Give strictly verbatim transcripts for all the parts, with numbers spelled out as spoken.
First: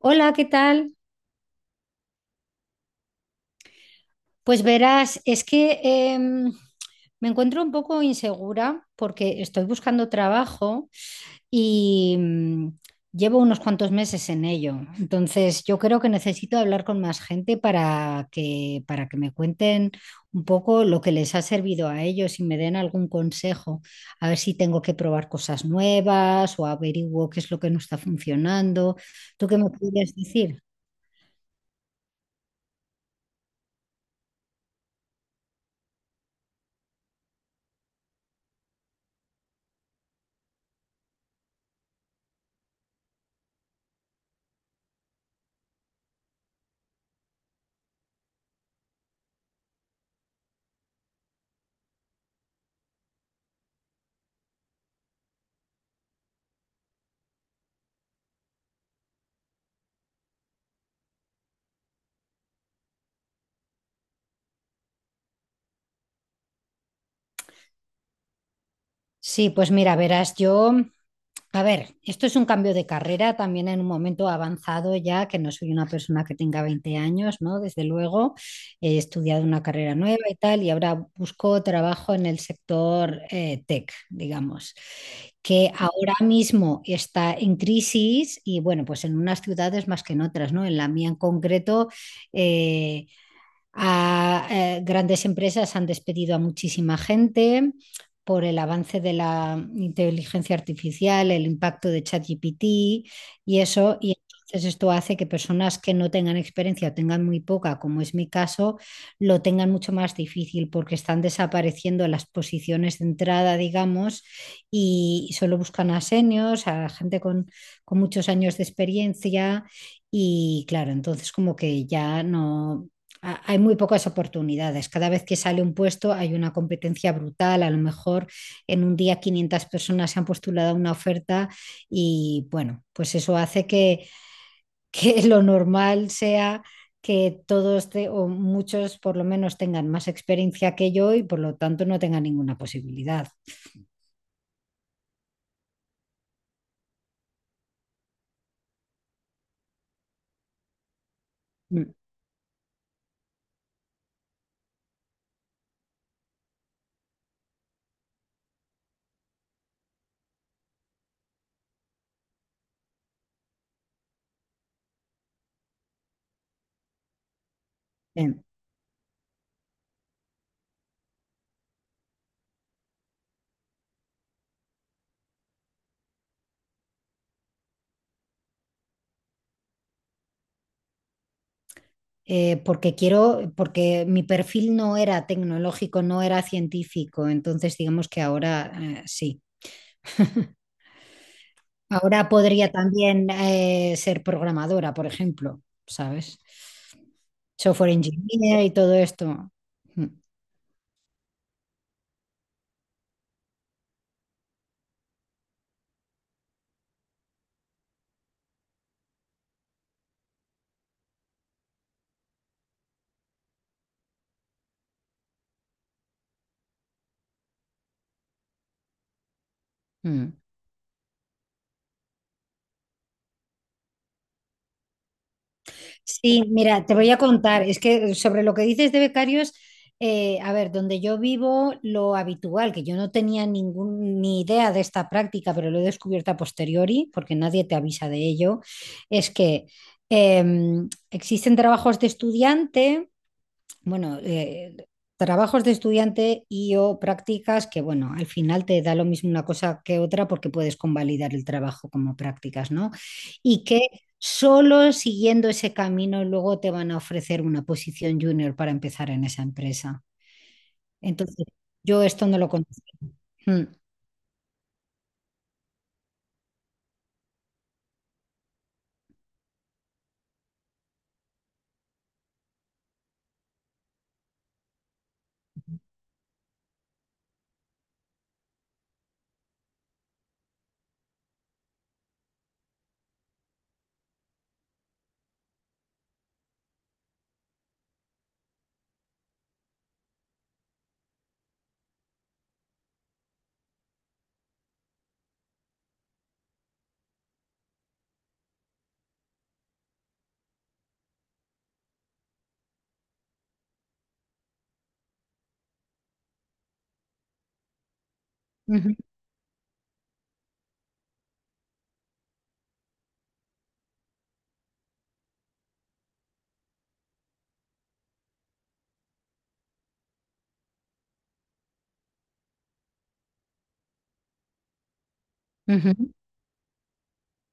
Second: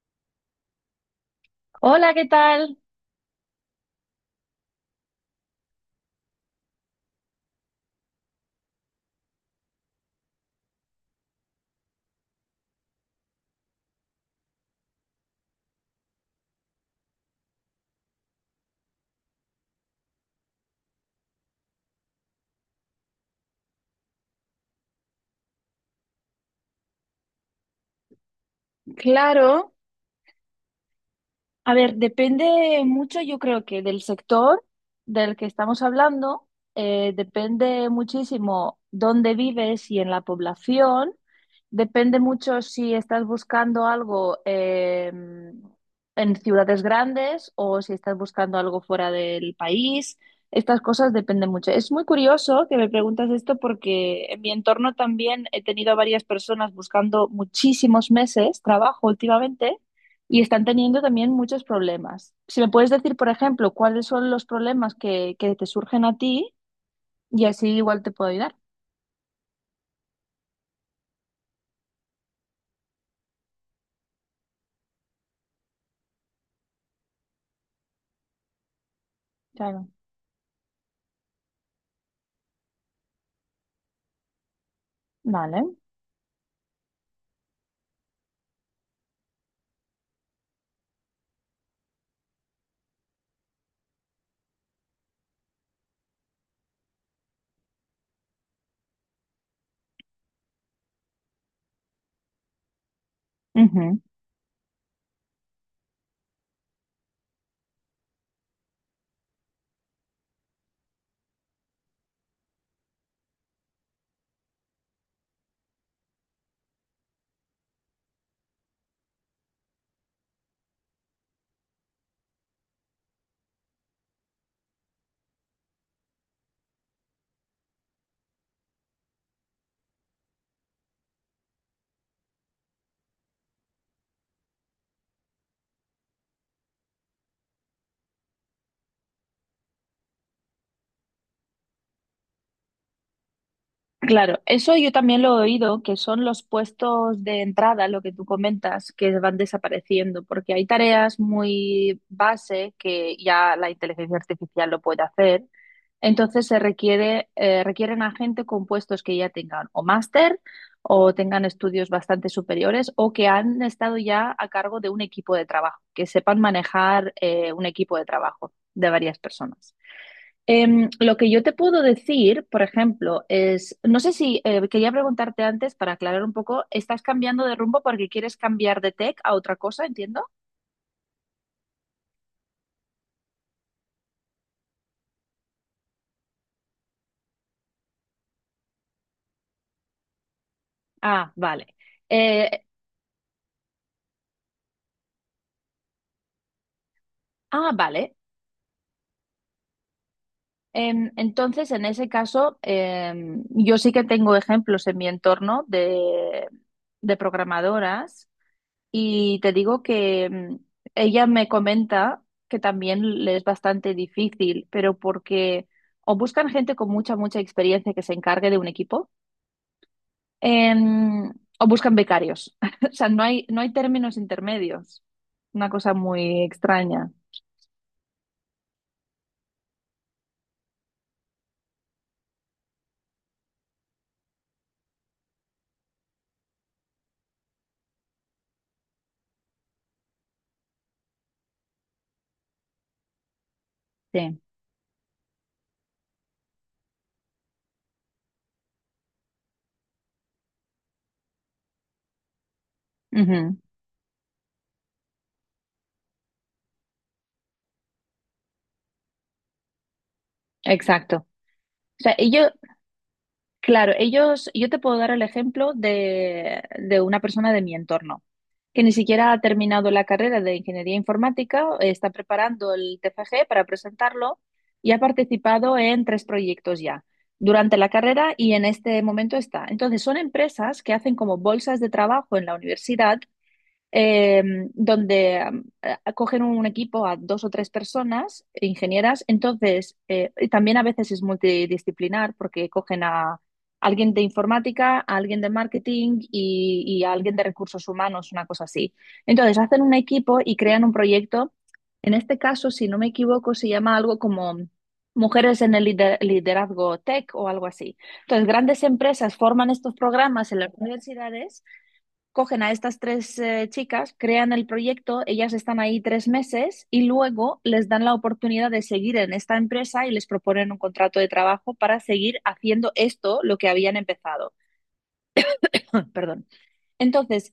Hola, ¿qué tal? Hola, ¿qué tal? Pues verás, es que em, me encuentro un poco insegura porque estoy buscando trabajo y mm, llevo unos cuantos meses en ello. Entonces, yo creo que necesito hablar con más gente para que, para que me cuenten un poco lo que les ha servido a ellos y me den algún consejo, a ver si tengo que probar cosas nuevas o averiguo qué es lo que no está funcionando. ¿Tú qué me Claro. podrías decir? A ver, depende mucho, yo creo que del sector del que estamos hablando, eh, depende muchísimo dónde vives y en la población, depende mucho si estás buscando algo eh, en ciudades grandes o si estás buscando algo fuera del país, estas cosas dependen mucho. Es muy curioso que me preguntas esto porque en mi entorno también he tenido a varias personas buscando muchísimos meses trabajo últimamente y están teniendo también muchos problemas. Si me puedes decir, por ejemplo, cuáles son los problemas que, que te surgen a ti y así igual te puedo ayudar. Sí, pues mira, verás, yo... A ver, esto es un cambio de carrera también en un momento avanzado ya, que no soy una persona que tenga veinte años, ¿no? Desde luego, he estudiado una Claro. carrera nueva y tal, y ahora busco trabajo en el sector eh, tech, digamos, Vale. que ahora mismo está en crisis y bueno, pues en unas ciudades más que en otras, ¿no? En la mía en concreto, eh, a, eh, grandes empresas han despedido a muchísima gente por el avance de la inteligencia artificial, el impacto de ChatGPT y Ujú. eso. Y entonces esto hace que personas que no tengan experiencia o tengan muy poca, como es mi caso, lo tengan mucho más difícil porque están desapareciendo las posiciones de entrada, digamos, y solo buscan a seniors, a gente con, con muchos años de experiencia. Y claro, entonces como que ya no, a- hay muy pocas oportunidades. Cada vez que sale un puesto hay una competencia brutal. A lo mejor en un día quinientas personas se han postulado a una oferta y bueno, pues eso hace que, que lo normal sea que todos te, o muchos por lo menos tengan más experiencia que yo y por lo tanto no tengan ninguna posibilidad. Claro, eso yo también lo he oído, que son los puestos de entrada, lo que tú comentas, que van desapareciendo, porque hay tareas Mm. muy base que ya la inteligencia artificial lo puede hacer. Entonces se requiere, eh, requieren a gente con puestos que ya tengan o máster o tengan estudios bastante superiores o que han estado ya a cargo de un equipo de trabajo, que sepan manejar eh, un equipo de Bien. trabajo de varias personas. Em, lo que yo te puedo decir, por ejemplo, es, no sé si eh, quería preguntarte antes para aclarar un poco, ¿estás cambiando de rumbo porque quieres cambiar de tech a otra cosa, entiendo? Eh, porque quiero, porque mi perfil no era tecnológico, no era científico, entonces digamos que ahora eh, sí. Ah, vale. Ahora Eh, podría también eh, ser programadora, por ejemplo, ¿sabes? ah, Software vale. engineer y todo esto. Mm. Em, Entonces, en ese caso, em, yo sí que tengo ejemplos en mi entorno de, de programadoras y te digo que em, ella me comenta que también le es bastante difícil, pero porque o buscan gente con mucha, mucha experiencia que se encargue de un equipo, Mm. em, o buscan becarios. O sea, no hay, no hay términos intermedios. Una cosa muy Sí, mira, te extraña. voy a contar, es que sobre lo que dices de becarios, eh, a ver, donde yo vivo, lo habitual, que yo no tenía ningún, ni idea de esta práctica, pero lo he descubierto a posteriori, porque nadie te avisa de ello, es que em, existen trabajos de estudiante bueno, Sí. eh, trabajos de estudiante y o prácticas que, bueno, al final te da lo mismo una cosa que otra porque puedes convalidar el trabajo como prácticas, ¿no? Ujú. Y que solo siguiendo ese camino luego te van a ofrecer una posición junior para empezar en esa empresa. Exacto. Entonces, yo O sea, esto no lo ellos, conozco. Mm. Claro, ellos, yo te puedo dar el ejemplo de, de una persona de mi entorno que ni siquiera ha terminado la carrera de ingeniería informática, eh, está preparando el T F G para presentarlo y ha participado en tres proyectos ya durante la carrera y en este momento está. Entonces, son empresas que hacen como bolsas de trabajo en la universidad eh, donde em, eh, cogen un equipo a dos o tres personas, ingenieras, entonces eh, y también a veces es multidisciplinar porque cogen a alguien de informática, a alguien de marketing y, y a alguien de recursos humanos, una cosa así. Entonces hacen un equipo y crean un proyecto. En este caso, si no me equivoco, se llama algo como Mujeres en el lider- liderazgo tech o algo así. Entonces, grandes Ujú. empresas forman estos programas en las universidades, cogen a estas tres eh, chicas, crean el proyecto, ellas están ahí tres meses y luego les dan la oportunidad de seguir en esta empresa y les proponen un contrato de trabajo para seguir haciendo esto, lo que habían empezado. Ujú. Perdón. Entonces,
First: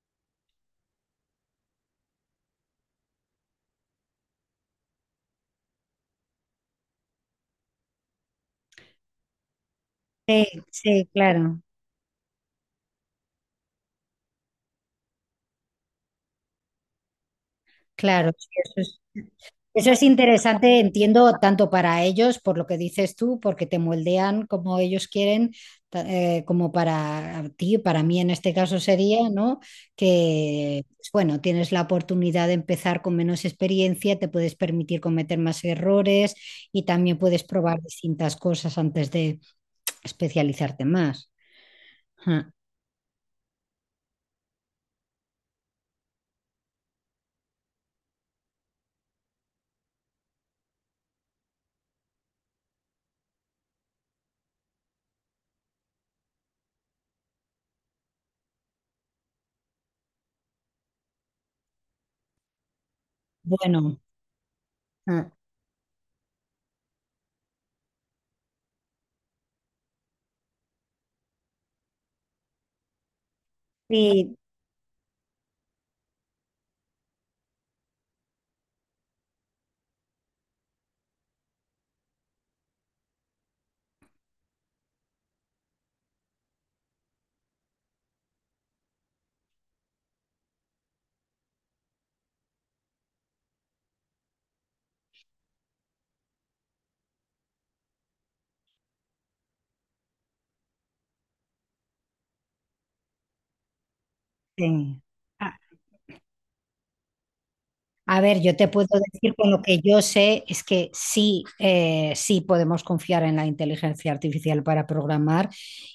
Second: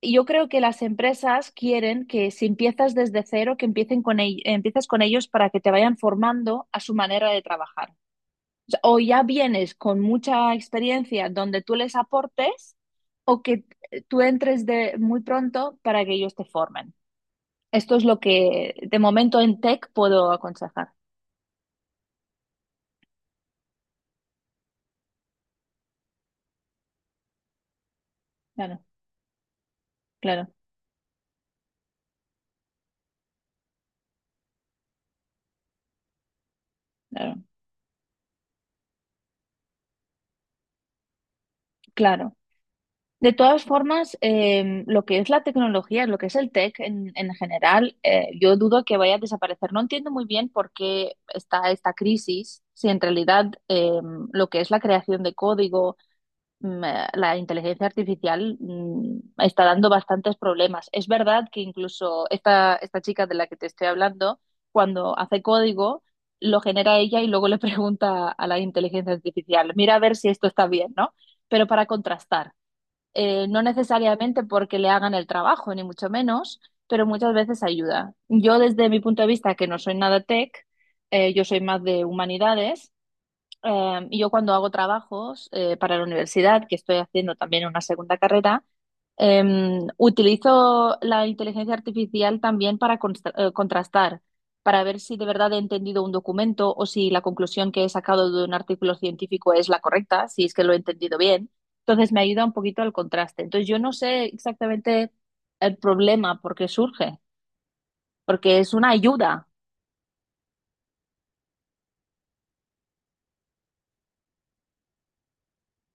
yo creo que las empresas quieren que si empiezas desde cero, que empiecen con, e- empiezas con ellos para que te vayan formando a su manera de trabajar o ya vienes con Sí, mucha sí, experiencia claro. donde tú les aportes o que eh, tú entres de muy pronto para que ellos te formen. Esto es lo Claro, sí, eso que de es. momento en tech Eso es puedo interesante, aconsejar. entiendo, tanto para ellos, por lo que dices tú, porque te moldean como ellos quieren, ta- eh, como para ti, para mí en este caso Claro, sería, ¿no? claro, Que, pues, bueno, tienes la oportunidad de empezar con menos experiencia, te puedes permitir cometer más errores y también claro, puedes probar distintas cosas antes de especializarte más. claro. Ajá. De todas formas, eh, lo que es la tecnología, lo que es el tech en, en general, eh, yo dudo que vaya a desaparecer. No entiendo muy bien por qué está esta crisis, si en realidad eh, lo que es la creación de código, mm, eh, la inteligencia artificial mm, está dando bastantes problemas. Es verdad que incluso esta, esta chica de la que te estoy Bueno, hablando, cuando ajá. hace código, lo genera ella y luego le pregunta a la inteligencia artificial, mira a ver si esto está bien, ¿no? Pero para contrastar, eh, no Sí, necesariamente porque le hagan el trabajo, ni mucho menos, pero muchas veces ayuda. Yo desde mi punto de vista, que no soy nada tech, eh, yo soy más de humanidades eh, y yo cuando hago trabajos eh, para la universidad, que estoy haciendo también una segunda carrera, eh, utilizo la inteligencia artificial también para consta- eh, contrastar, para ver si de verdad he entendido un documento o si la conclusión que he sacado de un artículo científico es la correcta, si es que lo he entendido bien. Entonces me ayuda un poquito al contraste. Entonces yo no sé sí. exactamente el problema por qué surge, A ver, yo porque te es puedo una decir ayuda. con lo que yo sé es que sí, eh, sí podemos confiar en la inteligencia artificial para programar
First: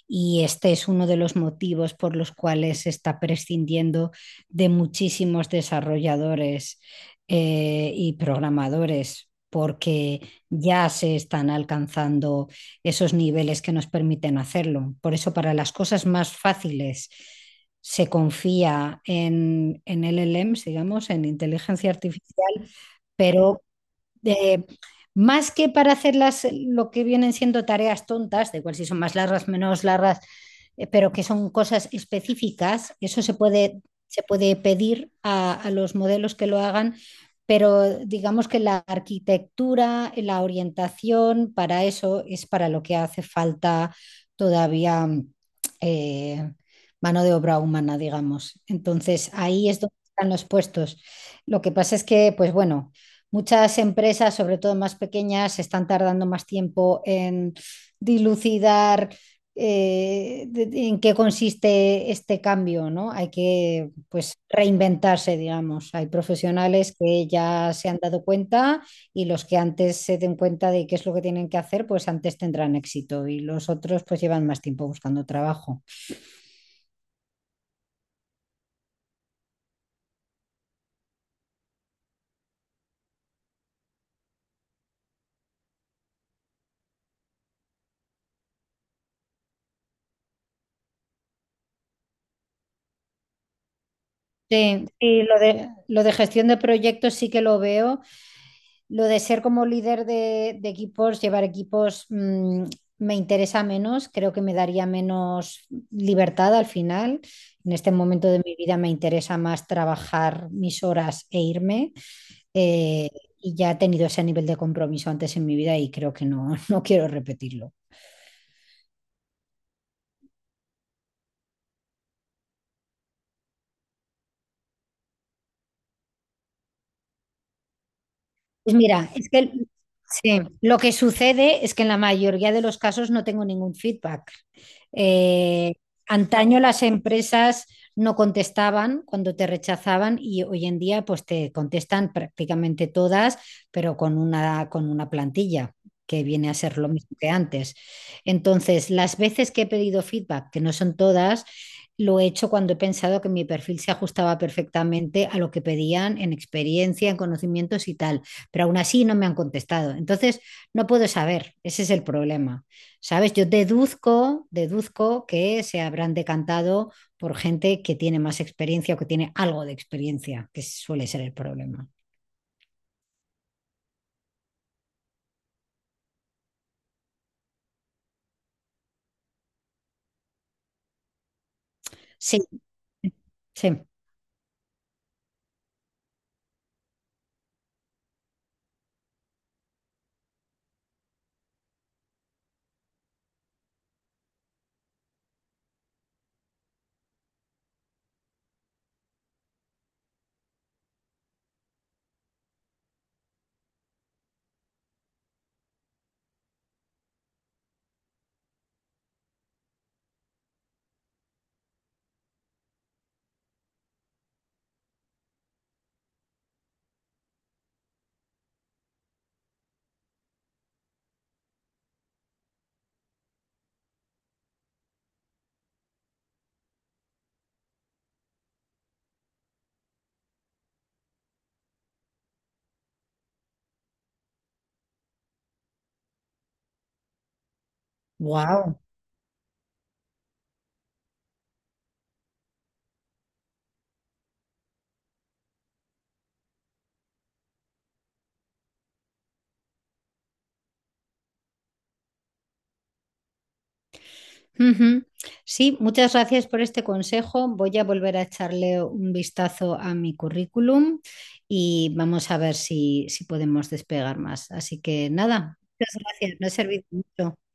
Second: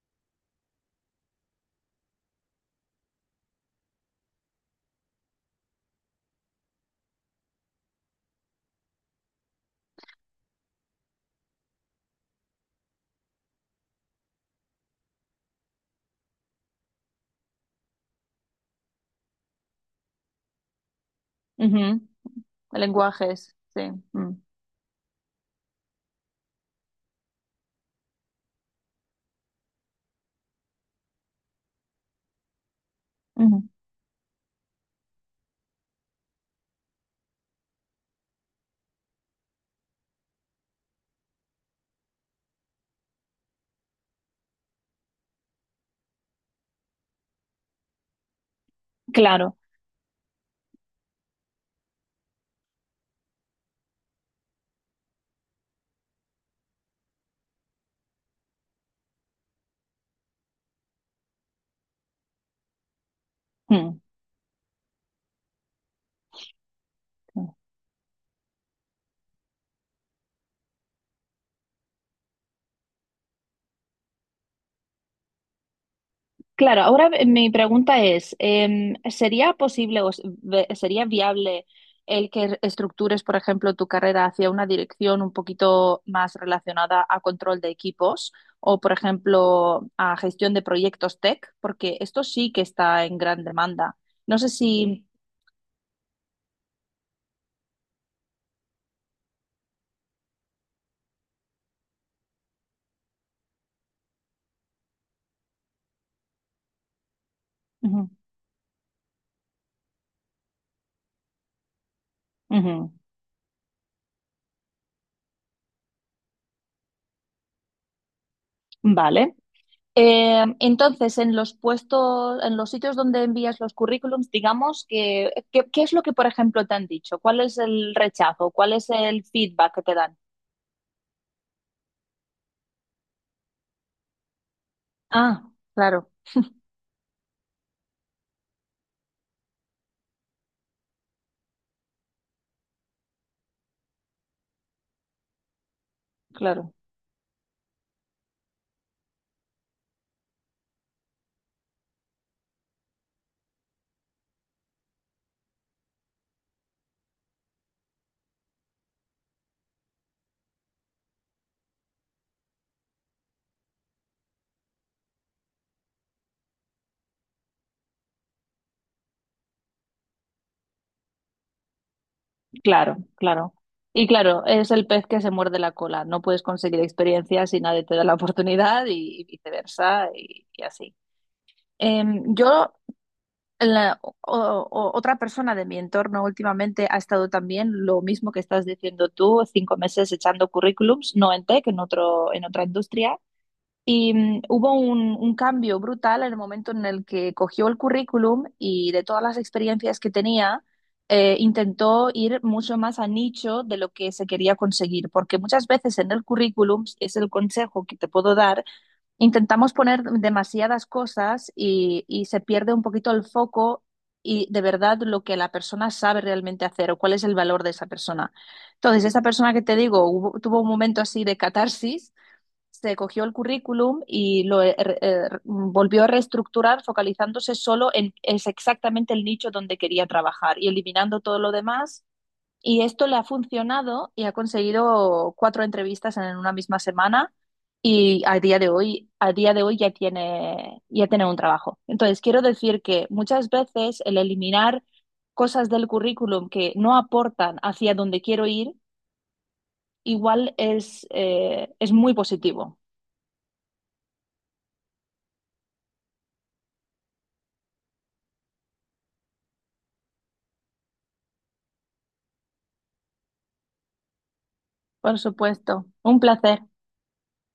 y este es uno de los motivos por los cuales se está prescindiendo de muchísimos desarrolladores eh, y programadores porque ya se están alcanzando esos niveles que nos permiten hacerlo. Por eso, para las cosas más fáciles se confía en, en L L Ms, digamos, en inteligencia Ujú. artificial, Lenguajes, pero sí. Mm. de, más que para hacer las, lo que vienen siendo tareas tontas, de igual si son más largas, menos largas, eh, pero que son cosas específicas, eso se Ujú. puede, se puede pedir a, a los modelos que lo hagan, pero digamos que la arquitectura, la orientación, para eso es para lo que hace falta todavía eh, mano de obra humana, digamos. Entonces, Claro. ahí es donde están los puestos. Lo que pasa es que, pues bueno, muchas empresas, sobre todo más pequeñas, están tardando más tiempo en dilucidar eh, de- de- en qué consiste este cambio, ¿no? Hay que, Mm. pues, reinventarse, digamos. Hay profesionales que Mm. ya se han dado cuenta y los que antes se den cuenta de qué es lo que tienen que hacer, pues antes tendrán éxito y los otros, pues, llevan más tiempo buscando trabajo. Claro, ahora eh, mi pregunta es, em, ¿sería posible o s- ve- sería viable el que re- estructures, por ejemplo, tu carrera hacia una dirección un poquito más relacionada a control de equipos o, por ejemplo, a gestión de proyectos tech? Porque esto sí que está en gran demanda. No sé Sí, si... y lo de, lo de gestión de proyectos sí que lo veo lo de ser como líder de, de equipos, llevar equipos, mmm, me interesa menos, creo que me daría menos libertad al final. En este Ujú, momento de mi vida me interesa más trabajar mis horas e irme. ujú. Eh, y ya he tenido ese nivel de compromiso antes en mi vida y creo que no, no quiero repetirlo. Vale. Eh, entonces, en los puestos, en los sitios donde envías los currículums, digamos que, que- ¿qué es lo que, por ejemplo, te han dicho? ¿Cuál es el rechazo? ¿Cuál Pues es mira, el es que feedback que te dan? sí, lo que sucede es que en la mayoría de los casos no tengo ningún feedback. Ah, Eh, claro, Antaño las empresas no contestaban cuando te rechazaban y hoy en día pues te contestan prácticamente todas, pero con una, con una plantilla que viene a claro, ser lo mismo que antes. Entonces, las veces que he pedido feedback, que no son todas, lo he hecho cuando he pensado que mi perfil se ajustaba perfectamente a lo que pedían en experiencia, en conocimientos y tal, pero aún así no me han contestado. Entonces, no puedo saber, ese es el problema. ¿Sabes? Yo deduzco, deduzco que se habrán decantado por gente que tiene más experiencia o que tiene algo de experiencia, que suele ser el problema. claro, claro. Y claro, es el pez que se muerde la cola. No puedes conseguir experiencia si nadie te da la oportunidad y, y viceversa y, y así. Em, Sí, yo sí. la- o- o- otra persona de mi entorno últimamente ha estado también lo mismo que estás diciendo tú, cinco meses echando currículums, no en tech, en otro, en otra industria. Y mm, hubo un, un cambio brutal en el momento en el que cogió el currículum y de todas las experiencias que tenía, eh, intentó ir mucho más a nicho de lo que se quería conseguir, porque muchas veces en el currículum es el consejo que te puedo dar. Intentamos poner demasiadas cosas y, y se pierde un poquito el foco y de verdad lo que la persona sabe realmente hacer o cuál es el valor de esa persona. Entonces, esa persona que te digo hubo- tuvo un momento así de catarsis, se cogió el currículum y lo eh, re- eh, volvió a reestructurar focalizándose solo en es exactamente el nicho donde quería trabajar y eliminando todo lo demás y esto le ha funcionado y ha conseguido cuatro entrevistas en una misma semana y a día de Wow. hoy, a día de hoy ya tiene, ya tiene un trabajo. Entonces, quiero decir que muchas veces el eliminar cosas del currículum que no aportan hacia donde quiero ir, igual es, eh, es muy positivo. Ujú. Sí, muchas gracias por este consejo. Voy a volver a echarle un vistazo a mi currículum y vamos a ver si, si podemos despegar más. Así que Por nada, supuesto. muchas Un gracias, me ha placer. servido mucho.